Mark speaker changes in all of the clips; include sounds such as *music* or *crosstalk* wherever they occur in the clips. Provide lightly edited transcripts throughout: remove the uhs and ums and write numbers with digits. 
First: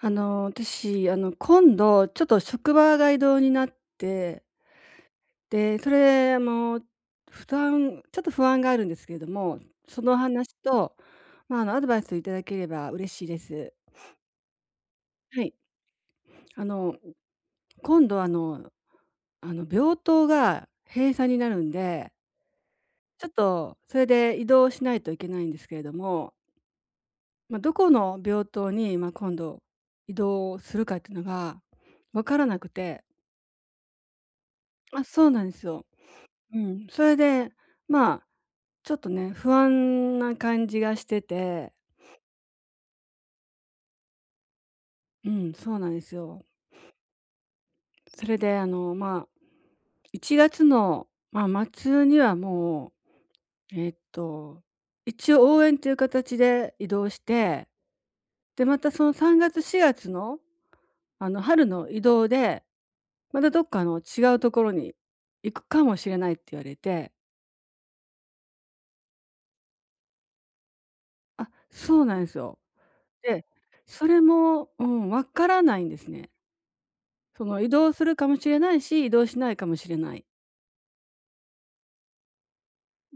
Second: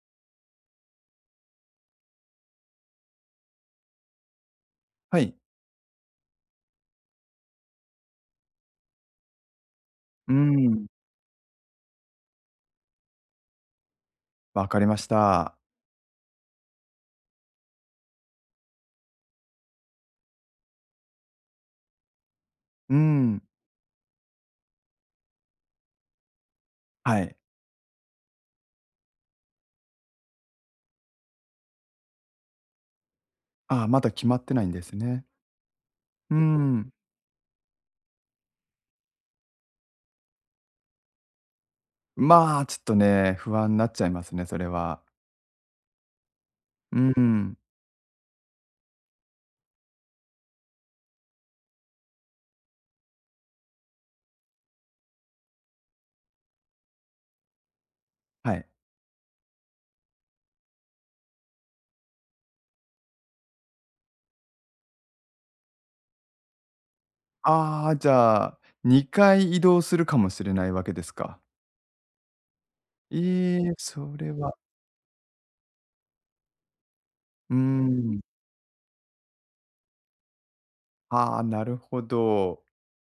Speaker 1: 私、今度、ちょっと職場が異動になって、
Speaker 2: はい。
Speaker 1: で、それ、負担ちょっと不安があるんですけれども、その
Speaker 2: うー
Speaker 1: 話
Speaker 2: ん、
Speaker 1: と、まあ、アドバイスをいただければ嬉しいです。
Speaker 2: わかりまし
Speaker 1: はい。
Speaker 2: た。
Speaker 1: あの、今度、病棟が閉鎖になるんで、
Speaker 2: うー
Speaker 1: ちょっ
Speaker 2: ん、
Speaker 1: と、それで移動しないといけないんですけれども、
Speaker 2: はい。
Speaker 1: まあ、どこの病棟に、まあ、今度、移動するかっていうのが分からなくて、
Speaker 2: ああ、まだ決まってないんです
Speaker 1: あ、そ
Speaker 2: ね。
Speaker 1: うなんですよ。
Speaker 2: うー
Speaker 1: うん、
Speaker 2: ん、
Speaker 1: それで、まあ、ちょっとね、不安な感じがしてて、
Speaker 2: まあ、ちょっとね、不安になっちゃいますね、それは。
Speaker 1: うん、そうなんですよ。
Speaker 2: うーん、
Speaker 1: それで、まあ、1月の、まあ、末にはもう、えっと、一応応援という形で移動して、
Speaker 2: は
Speaker 1: で、
Speaker 2: い。
Speaker 1: またその3月、4月の、春の移動で、またどっかの違うところに行くかもしれないって言われて、
Speaker 2: ああ、じゃあ、2回移動するかもしれないわけですか。
Speaker 1: あ、そうなんですよ。で、
Speaker 2: ええ、
Speaker 1: そ
Speaker 2: そ
Speaker 1: れ
Speaker 2: れは、
Speaker 1: も、うん、わからないんですね。そ
Speaker 2: うー
Speaker 1: の移動する
Speaker 2: ん、
Speaker 1: かもしれないし、移動しないかもしれない。
Speaker 2: ああ、なるほど。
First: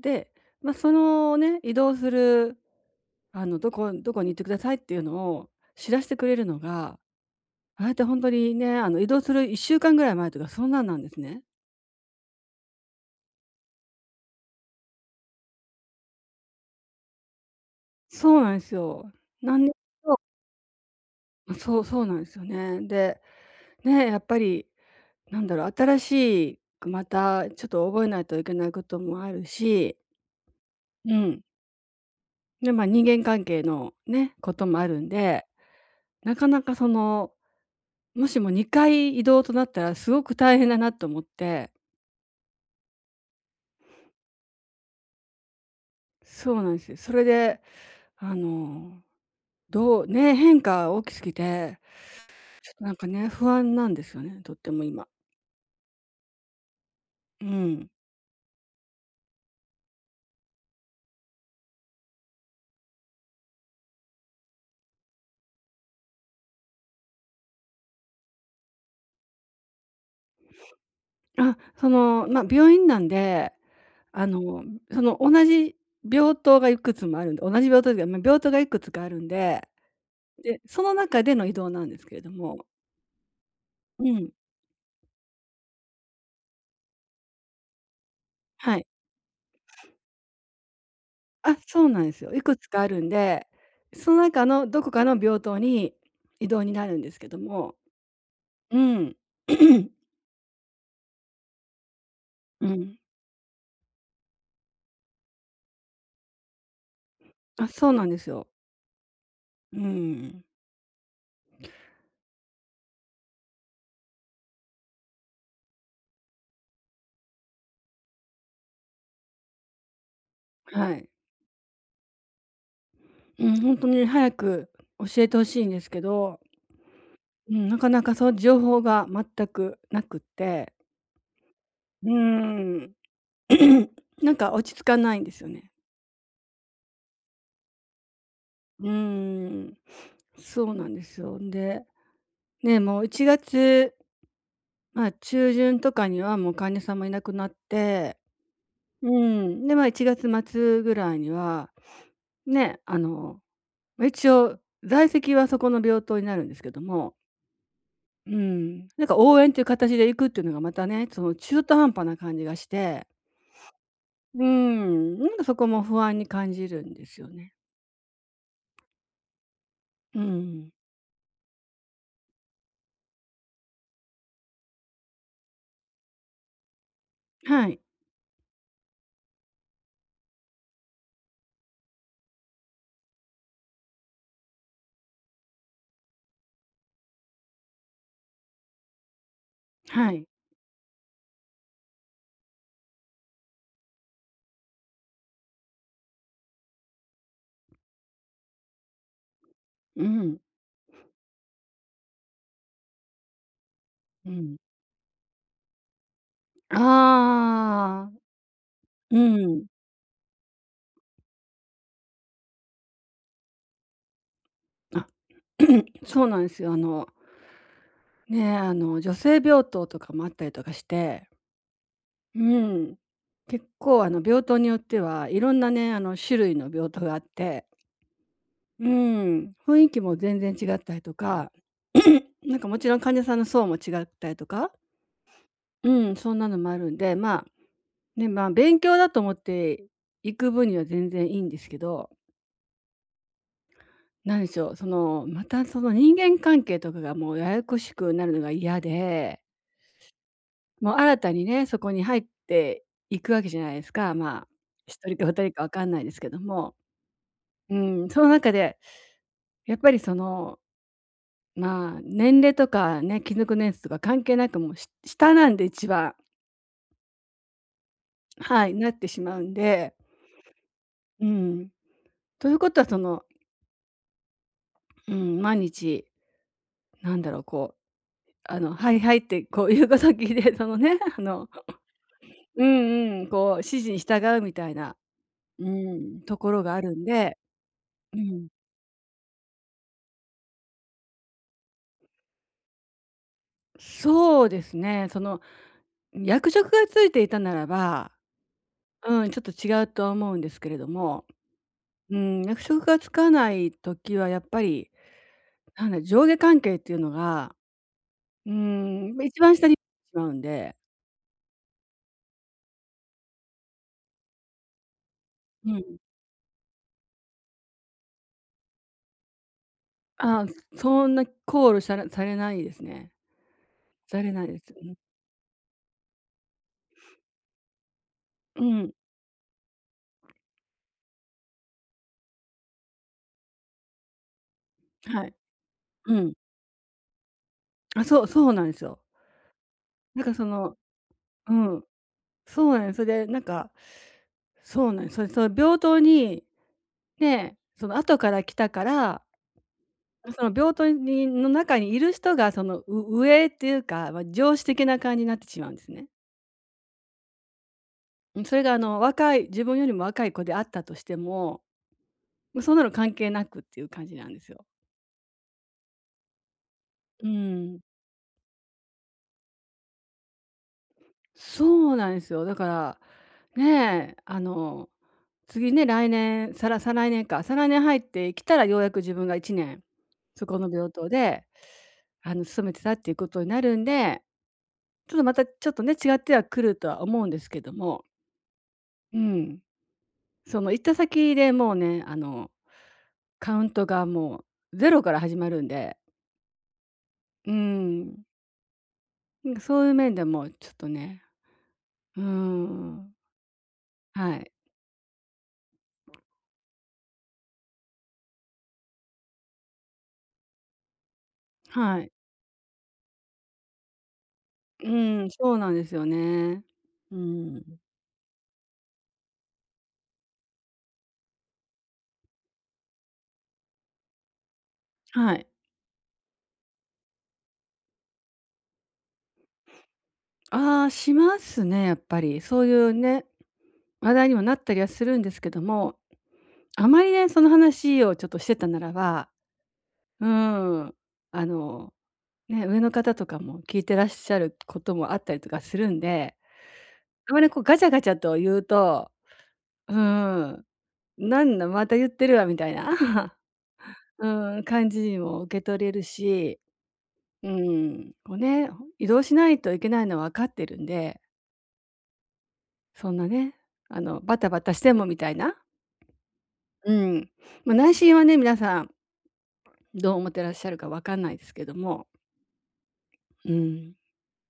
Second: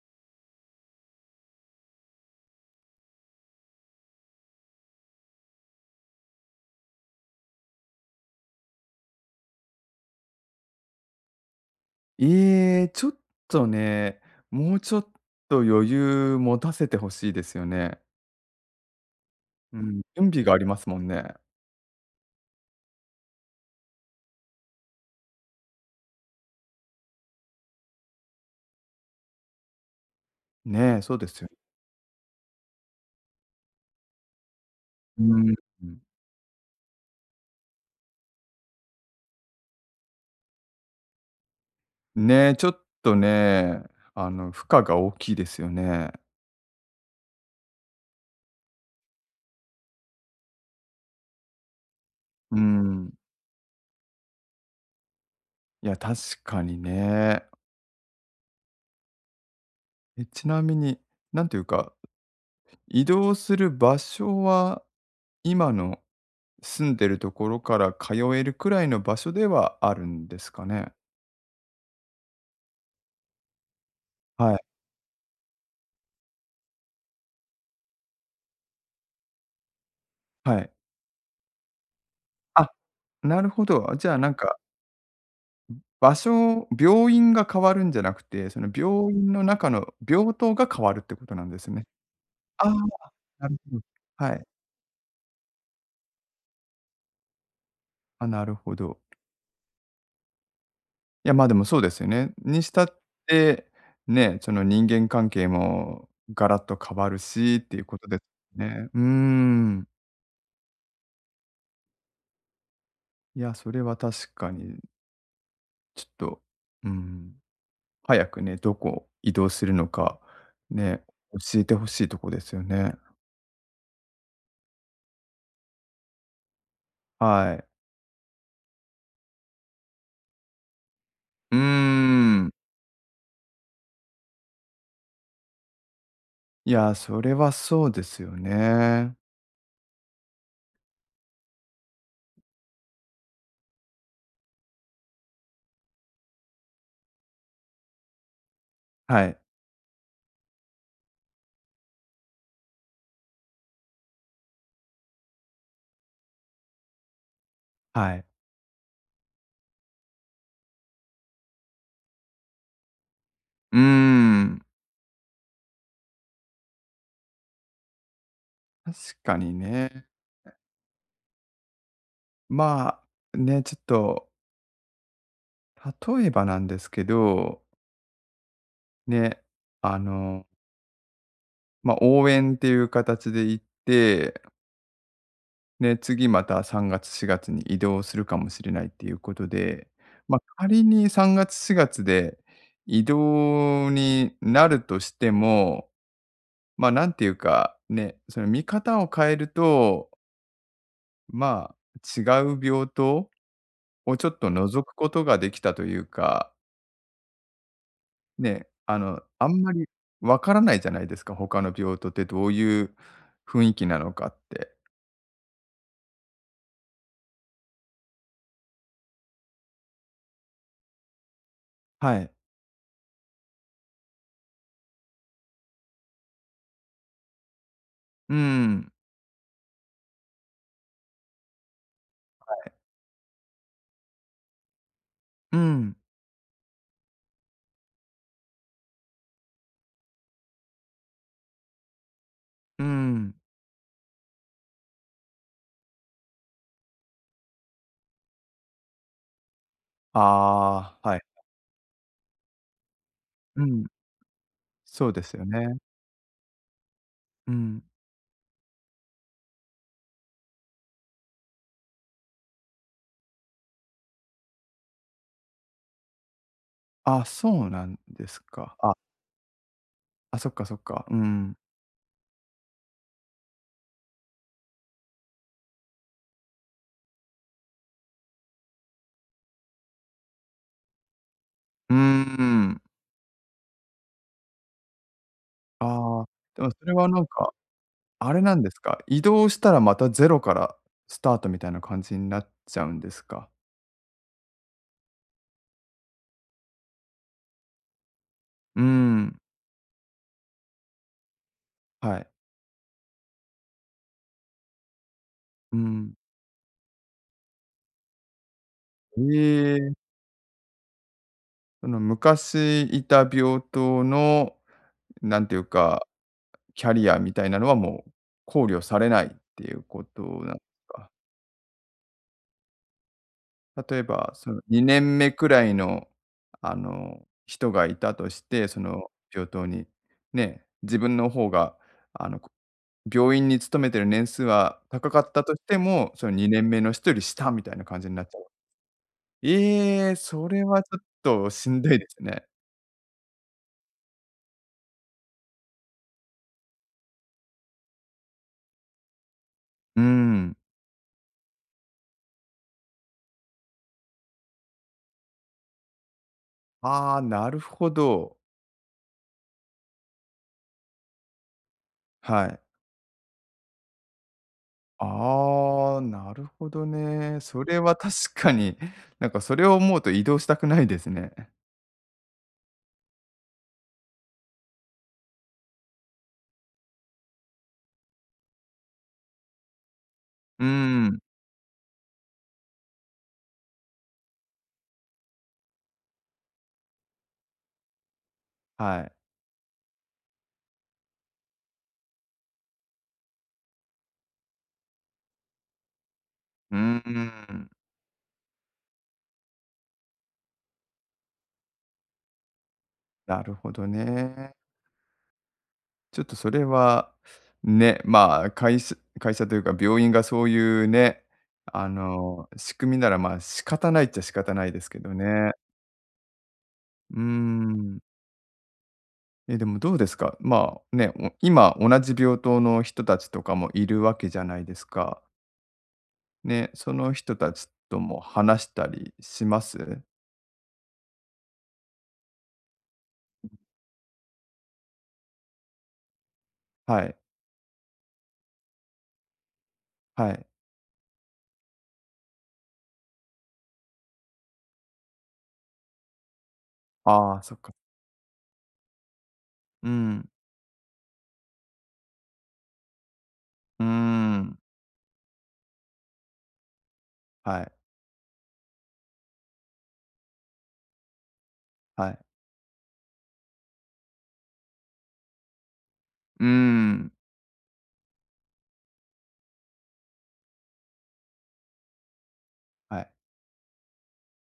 Speaker 1: で、まあ、そのね、移動する、どこどこに行ってくださいっていうのを知らしてくれるのが、あれって本当にね、移動する1週間ぐらい前とかそんなんなんですね。
Speaker 2: ええ、ちょっとね、もうちょっと余裕持たせてほしいですよね。
Speaker 1: そうなんですよ。なんで
Speaker 2: うん、
Speaker 1: そ
Speaker 2: 準備がありますもんね。
Speaker 1: う、そうそうなんですよね。で、ね、やっぱりなんだろう、新しいまたちょっと覚えないといけないこともあるし、
Speaker 2: ねえ、そ
Speaker 1: う
Speaker 2: うで
Speaker 1: ん。
Speaker 2: すよ。
Speaker 1: で、まあ、人間関係のね、こともあるん
Speaker 2: う
Speaker 1: で
Speaker 2: ーん。
Speaker 1: なかなかその、もしも2回移動となったらすごく大変だなと思って、
Speaker 2: ね、ちょっとね、負荷が大きいですよね。
Speaker 1: そうなんですよ。それで、あの、どうね、変化大きすぎて、
Speaker 2: う
Speaker 1: ちょっとなんか
Speaker 2: ん。
Speaker 1: ね、不安なんですよね、とっても今。
Speaker 2: いや、確かに
Speaker 1: う
Speaker 2: ね。
Speaker 1: ん。
Speaker 2: え、ちなみに、なんていうか、移動する場所は、今の住んでるところから通えるくらいの場所ではあるんですかね？
Speaker 1: あ、その、まあ、病院なんで、あ
Speaker 2: は
Speaker 1: の、
Speaker 2: い、
Speaker 1: その同じ病棟がいくつもあるんで同じ病棟っいうか、まあ、病棟がいくつかあるんで、
Speaker 2: は
Speaker 1: で、
Speaker 2: い。
Speaker 1: その中での移動なんですけれども、
Speaker 2: あ、なるほど。じ
Speaker 1: う
Speaker 2: ゃあ、な
Speaker 1: ん、
Speaker 2: んか、場所病院が変わるんじゃなくて、その
Speaker 1: はい。
Speaker 2: 病院の中の病棟が変わるってことなん
Speaker 1: あ、
Speaker 2: です
Speaker 1: そ
Speaker 2: ね。
Speaker 1: うなんですよ。いくつ
Speaker 2: ああ、
Speaker 1: かあるんで、
Speaker 2: なるほど。
Speaker 1: その
Speaker 2: はい。
Speaker 1: 中のどこかの病棟に異動になるんですけども。
Speaker 2: あ、なるほ
Speaker 1: う
Speaker 2: ど。
Speaker 1: ん。*coughs*
Speaker 2: いや、まあでもそうですよね。に
Speaker 1: う
Speaker 2: したっ
Speaker 1: ん。
Speaker 2: て、ね、その人間関係もガラッと変わるしっ
Speaker 1: あ、
Speaker 2: ていう
Speaker 1: そう
Speaker 2: こ
Speaker 1: な
Speaker 2: と
Speaker 1: んで
Speaker 2: です
Speaker 1: すよ。
Speaker 2: ね。うー
Speaker 1: う
Speaker 2: ん。
Speaker 1: ん。
Speaker 2: いや、それは確かにちょっと、うーん、早くね、どこ移動するのか、
Speaker 1: は
Speaker 2: ね、
Speaker 1: い。
Speaker 2: 教えてほしいとこですよね。
Speaker 1: うん、本当に早く教えてほしいんですけど、う
Speaker 2: はい。
Speaker 1: ん、なかなかそう情報が全くなくって、
Speaker 2: うー
Speaker 1: う
Speaker 2: ん。
Speaker 1: ん。*coughs* なんか落ち着かないんですよね。
Speaker 2: いや、それはそうですよ
Speaker 1: うー
Speaker 2: ね。
Speaker 1: ん。そうなんですよ。んで、ね、もう1月、まあ、中旬とかにはもう患者さんもいなくなって、う
Speaker 2: はい、
Speaker 1: ん、で、まあ、1月末ぐらいには、ね、ま、一応在籍はそこの病棟になるんですけども、
Speaker 2: はい。
Speaker 1: うん、なんか応援という形で行くっていうのがまたね、その中途半端な感じがして、
Speaker 2: うー
Speaker 1: う
Speaker 2: ん、
Speaker 1: ん、なんかそこも不安に感じるんですよね。
Speaker 2: 確かにね。
Speaker 1: うん。
Speaker 2: まあ、ね、ちょっと例えばなんですけど、
Speaker 1: はい、
Speaker 2: ね、あの、まあ、応援っていう形で行って、ね、次また3月、4月に移動するかもしれないっていうことで、
Speaker 1: はい。
Speaker 2: まあ、仮に3月、4月で移動になるとしても、まあ、なんていうか、ね、その見方を変える
Speaker 1: う
Speaker 2: と、
Speaker 1: ん、
Speaker 2: まあ、違う病棟をちょ
Speaker 1: う
Speaker 2: っと
Speaker 1: ん。
Speaker 2: 覗くことができたというか
Speaker 1: ああ、
Speaker 2: ね、
Speaker 1: う
Speaker 2: あん
Speaker 1: ん。
Speaker 2: まりわからないじゃないですか、他の病棟ってどういう雰囲気なのかって。
Speaker 1: あ、*clears throat* そうなんですよ。ね、女性病棟とかもあったりとかして、
Speaker 2: はい。
Speaker 1: うん。結構病棟によってはいろんなね、種類の病棟があって、
Speaker 2: う
Speaker 1: う
Speaker 2: ん、
Speaker 1: ん、雰囲気も全然違ったりとか *clears throat*、なんかもちろん患者さんの層も違ったりとか、
Speaker 2: うん、
Speaker 1: うん、そんなのもあるんで、まあ、ね、まあ、勉強だと思って行く分には全然いいんですけど、
Speaker 2: うん。
Speaker 1: なんでしょう、その、またその人間関係とかがもうややこしくなるのが嫌でもう
Speaker 2: ああ、は
Speaker 1: 新
Speaker 2: い。
Speaker 1: たにね、そこに入っていくわけじゃ
Speaker 2: う
Speaker 1: ないで
Speaker 2: ん、
Speaker 1: すか。まあ、一
Speaker 2: そう
Speaker 1: 人
Speaker 2: で
Speaker 1: か二
Speaker 2: すよ
Speaker 1: 人かわ
Speaker 2: ね。
Speaker 1: かんないですけども。
Speaker 2: う
Speaker 1: う
Speaker 2: ん。
Speaker 1: ん、その中で、やっぱりその、まあ、年齢とかね、勤続年数とか関係なく、もう、し下なんで一番、
Speaker 2: あ、そうなんです
Speaker 1: はい、
Speaker 2: か。
Speaker 1: なっ
Speaker 2: あ、
Speaker 1: てしまうんで、
Speaker 2: あ、そっかそっか。う
Speaker 1: う
Speaker 2: ん。
Speaker 1: ん。ということはその、うん、毎日、なんだろう、こう、はいはいって、こう、言うこと聞いて、そのね、*laughs*
Speaker 2: うー
Speaker 1: う
Speaker 2: ん。
Speaker 1: んうん、こう、指示に従うみたいな、うん、
Speaker 2: ああ、
Speaker 1: とこ
Speaker 2: で
Speaker 1: ろ
Speaker 2: も
Speaker 1: があ
Speaker 2: それ
Speaker 1: るん
Speaker 2: はなん
Speaker 1: で、
Speaker 2: か、
Speaker 1: う
Speaker 2: あれ
Speaker 1: ん。
Speaker 2: なんですか、移動したらまたゼロからスタートみたいな感じになっちゃうんですか？
Speaker 1: そうですね。その、役職がついていたならば、
Speaker 2: う
Speaker 1: うん、
Speaker 2: ん、
Speaker 1: ちょっと違うとは思うんですけれども、
Speaker 2: は
Speaker 1: う
Speaker 2: い。
Speaker 1: ん、役職がつかない時はやっぱり、
Speaker 2: う
Speaker 1: なんだ、
Speaker 2: ん。
Speaker 1: 上下関係っていうのが、うん、一番下に
Speaker 2: え
Speaker 1: 行っ
Speaker 2: え。
Speaker 1: てしまうんで、
Speaker 2: その昔いた病棟の、なんていう
Speaker 1: うん。
Speaker 2: か、キャリアみたいなのはもう考慮されないっていうこと
Speaker 1: あ、
Speaker 2: なんです
Speaker 1: そ
Speaker 2: か？
Speaker 1: んなコールされないですね。
Speaker 2: 例え
Speaker 1: され
Speaker 2: ば、
Speaker 1: ない
Speaker 2: そ
Speaker 1: で
Speaker 2: の
Speaker 1: す。うん。
Speaker 2: 2年目くらいの、人がいたとし
Speaker 1: う
Speaker 2: て、そ
Speaker 1: ん、
Speaker 2: の病棟に、ね、自分の方が、あの、病院に勤めてる年数は高か
Speaker 1: は
Speaker 2: っ
Speaker 1: い。
Speaker 2: たとしても、
Speaker 1: う
Speaker 2: その
Speaker 1: ん。
Speaker 2: 2年目の人より下みたいな感
Speaker 1: あ、
Speaker 2: じに
Speaker 1: そ
Speaker 2: な
Speaker 1: う
Speaker 2: っちゃ
Speaker 1: そ
Speaker 2: う。
Speaker 1: うなんですよ。
Speaker 2: ええ、
Speaker 1: なんかそ
Speaker 2: それ
Speaker 1: の、
Speaker 2: はちょっと
Speaker 1: う
Speaker 2: しん
Speaker 1: ん、
Speaker 2: どいですね。
Speaker 1: そうなんです。それでなんか、そうなんです。それ、その平等に、で、その後から来たから、
Speaker 2: うー
Speaker 1: その
Speaker 2: ん。
Speaker 1: 病棟にの中にいる人がその、上っていうか、まあ、上司的な感じになってしまうんですね。
Speaker 2: ああ、なるほど。
Speaker 1: うん、それがあの若い自分よりも若い子であったとしても、
Speaker 2: は
Speaker 1: も
Speaker 2: い。
Speaker 1: うそんなの関係なくっていう感じなんですよ。
Speaker 2: ああ、なるほど
Speaker 1: う
Speaker 2: ね。それ
Speaker 1: ん。
Speaker 2: は確かに、なんかそれを思うと移動したくないですね。
Speaker 1: そうなんですよ。だから、ねえ、次ね、来年、再来年か、再来年入ってきたらようやく自分が1年、そこ
Speaker 2: うー
Speaker 1: の病棟
Speaker 2: ん、
Speaker 1: で、あの勤めてたっていうことになるんで、ちょっとまたちょっとね、違ってはくるとは思うんですけども、
Speaker 2: はい。
Speaker 1: うん。その行った先でもうね、カウントがもうゼロから始まるんで、
Speaker 2: うー
Speaker 1: う
Speaker 2: ん、
Speaker 1: ん、なんかそういう面でもちょっとね、うーん、
Speaker 2: なるほど
Speaker 1: はい。
Speaker 2: ね。ちょっとそれは、ね、まあ、会社というか病院がそういうね、
Speaker 1: はい。
Speaker 2: 仕組みなら、まあ、仕方ないっちゃ仕方ないですけど
Speaker 1: うん、
Speaker 2: ね。
Speaker 1: そうなんですよね。う
Speaker 2: う
Speaker 1: ー
Speaker 2: ー
Speaker 1: ん。
Speaker 2: ん。え、でもどうですか？まあ、ね、今同じ病棟の人たちとかもいるわけじゃないですか。
Speaker 1: はい。
Speaker 2: ね、その人たちとも話したりします？
Speaker 1: ああ、しますね、やっぱり。そういうね、話題にもなったりはするんですけども、あ
Speaker 2: は
Speaker 1: まり
Speaker 2: い、
Speaker 1: ね、その話をちょっとしてたならば、う
Speaker 2: はい。
Speaker 1: ん、あのね、上の方とかも聞いてらっしゃることもあったりとかするんで、あ
Speaker 2: あ
Speaker 1: ま
Speaker 2: あ、
Speaker 1: り
Speaker 2: そ
Speaker 1: こ
Speaker 2: っ
Speaker 1: う
Speaker 2: か。
Speaker 1: ガチャガチャと言うと、
Speaker 2: う
Speaker 1: うー
Speaker 2: ん、
Speaker 1: ん、なんだまた言ってるわみたいな、
Speaker 2: うー
Speaker 1: *laughs* うー
Speaker 2: ん、
Speaker 1: ん、感じにも受け取れるし、う
Speaker 2: はい、
Speaker 1: ん、こうね、移動しないといけないのは分かってるんで、
Speaker 2: はい。
Speaker 1: そんなね、バタバタしてもみたいな、
Speaker 2: うー
Speaker 1: う
Speaker 2: ん、
Speaker 1: ん、まあ、内心はね、皆さんどう思ってらっしゃるか分かんないですけども、
Speaker 2: はい。
Speaker 1: うん、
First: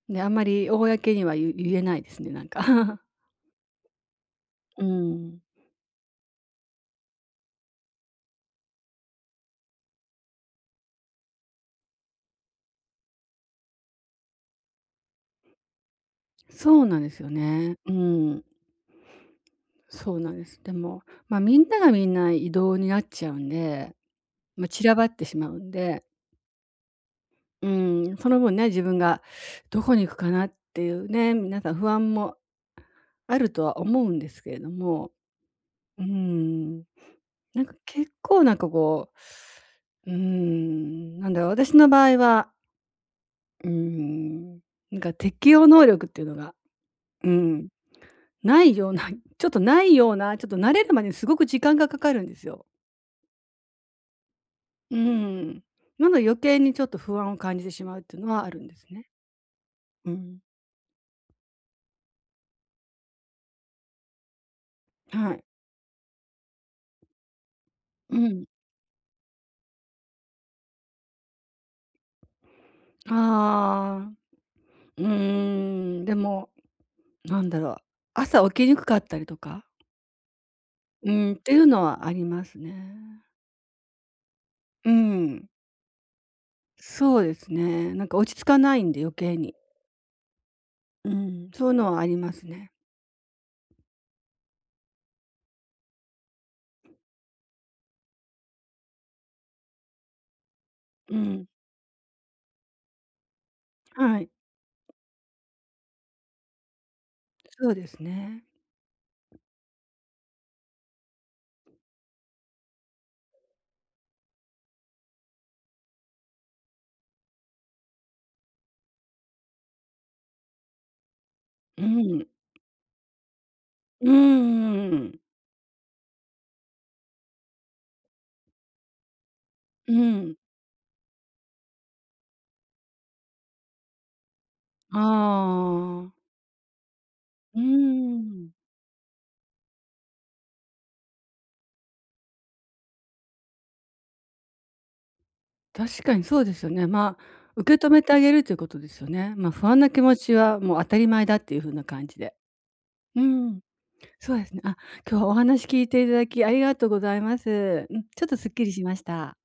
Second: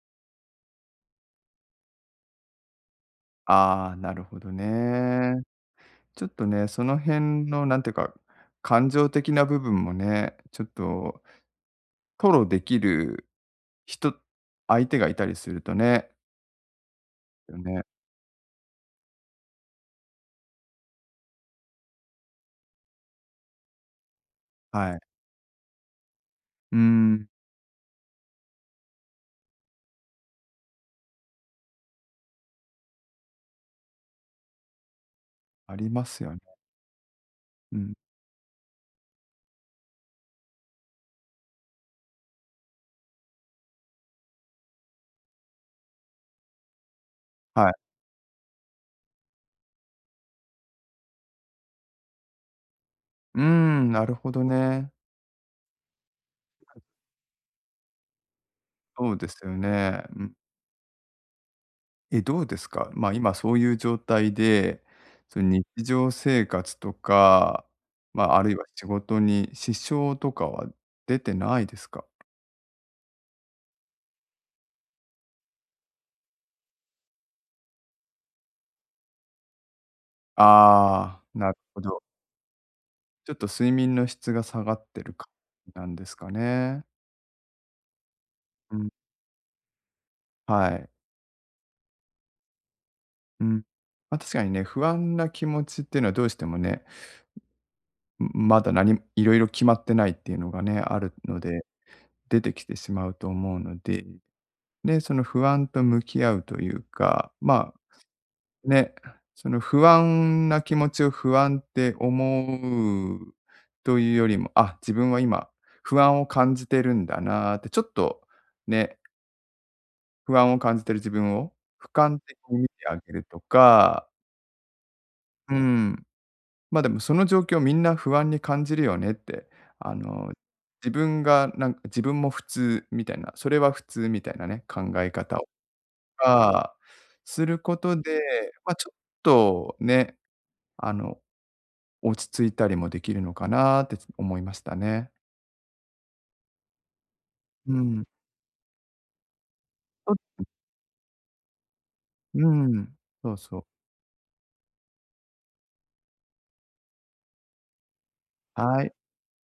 Speaker 1: であんまり公には言えないですね、なんか。
Speaker 2: ああ、なるほど
Speaker 1: *laughs* うん。
Speaker 2: ね。ちょっとね、その辺のなんていうか、感情的な部分もね、ちょっと吐露できる人相手がいたりするとね、
Speaker 1: そうなんですよ
Speaker 2: よ
Speaker 1: ね。
Speaker 2: ね、
Speaker 1: うん、そうなんです。でも、まあ、みんながみんな移動になっちゃうんで、まあ、散ら
Speaker 2: はい。
Speaker 1: ばってしまうんで、
Speaker 2: うん、
Speaker 1: うん、その分ね、自分がどこに行くかなっていうね、皆さん不安もあるとは思うんですけれども、
Speaker 2: あり
Speaker 1: うー
Speaker 2: ますよね。
Speaker 1: ん、なんか
Speaker 2: うん、
Speaker 1: 結構なんかこう、うーん、なんだろう、私の場合は、うーん、なんか適応能力っていうのが、うん、
Speaker 2: はい。
Speaker 1: ないような、*laughs* ちょっとないような、ちょっと慣れるまでにすごく時間がかかるんですよ。
Speaker 2: うん、なるほどね。
Speaker 1: うん。なので余計にちょっと不安を感じてしまうっていうのはあるんですね。
Speaker 2: そうですよね。
Speaker 1: う
Speaker 2: うん。
Speaker 1: ん。
Speaker 2: え、どうですか？まあ、今そういう状態で、
Speaker 1: は
Speaker 2: そ
Speaker 1: い。
Speaker 2: の日常生活とか、
Speaker 1: う
Speaker 2: まあ、あ
Speaker 1: ん。
Speaker 2: るいは仕事に支障とかは出てないですか？
Speaker 1: ああ、うーん、でも、なんだろう、朝起きにくかったりとか、う
Speaker 2: あ
Speaker 1: ん、っ
Speaker 2: あ、
Speaker 1: て
Speaker 2: な
Speaker 1: い
Speaker 2: る
Speaker 1: う
Speaker 2: ほ
Speaker 1: の
Speaker 2: ど。
Speaker 1: はありますね。
Speaker 2: ちょっと睡眠の質が下がっ
Speaker 1: う
Speaker 2: てるか
Speaker 1: ん。
Speaker 2: なんですかね。
Speaker 1: そうですね。なんか落ち着かな
Speaker 2: う
Speaker 1: い
Speaker 2: ん、
Speaker 1: んで余計に。
Speaker 2: はい。
Speaker 1: うん、そういうのはありますね。
Speaker 2: うん。まあ、確かにね、不安な気持ちっていうのはどうしてもね、まだ色々決まってないっていうのがね、ある
Speaker 1: う
Speaker 2: の
Speaker 1: ん。
Speaker 2: で、出てきてしまうと思うので
Speaker 1: はい、
Speaker 2: で、その不安と向き合うというか、
Speaker 1: そ
Speaker 2: まあ、
Speaker 1: うですね。
Speaker 2: ね、その不安な気持ちを不安って思うというよりも、あ、自分は今不安を感じてるんだなーって、ちょっとね、不安を感じてる自分を
Speaker 1: う
Speaker 2: 俯瞰
Speaker 1: ん。
Speaker 2: 的に見てあげるとか、
Speaker 1: うん。
Speaker 2: うん、ま、でもその状況みんな不安に感じるよねって、
Speaker 1: う
Speaker 2: あ
Speaker 1: ん。う
Speaker 2: の、
Speaker 1: ん、
Speaker 2: 自分がなんか自分も普通みたいな、それは普通みたいなね、考
Speaker 1: あ
Speaker 2: え方を
Speaker 1: あ。
Speaker 2: か、する
Speaker 1: うー
Speaker 2: ことで、
Speaker 1: ん。
Speaker 2: まあ、ちょっとね、あの、落ち着いたりもできるのかなって思いましたね。
Speaker 1: 確かにそうですよね。まあ、受
Speaker 2: う
Speaker 1: け止め
Speaker 2: ん。
Speaker 1: てあげるということですよね。まあ、不安な気持
Speaker 2: と
Speaker 1: ちはもう当たり前だっていう風な感じで。
Speaker 2: うん、
Speaker 1: う
Speaker 2: そうそ
Speaker 1: ん、
Speaker 2: う。
Speaker 1: そうですね。あ、今日はお話聞いていただきありがとうございます。うん、ちょっとすっきりし
Speaker 2: はい。
Speaker 1: ました。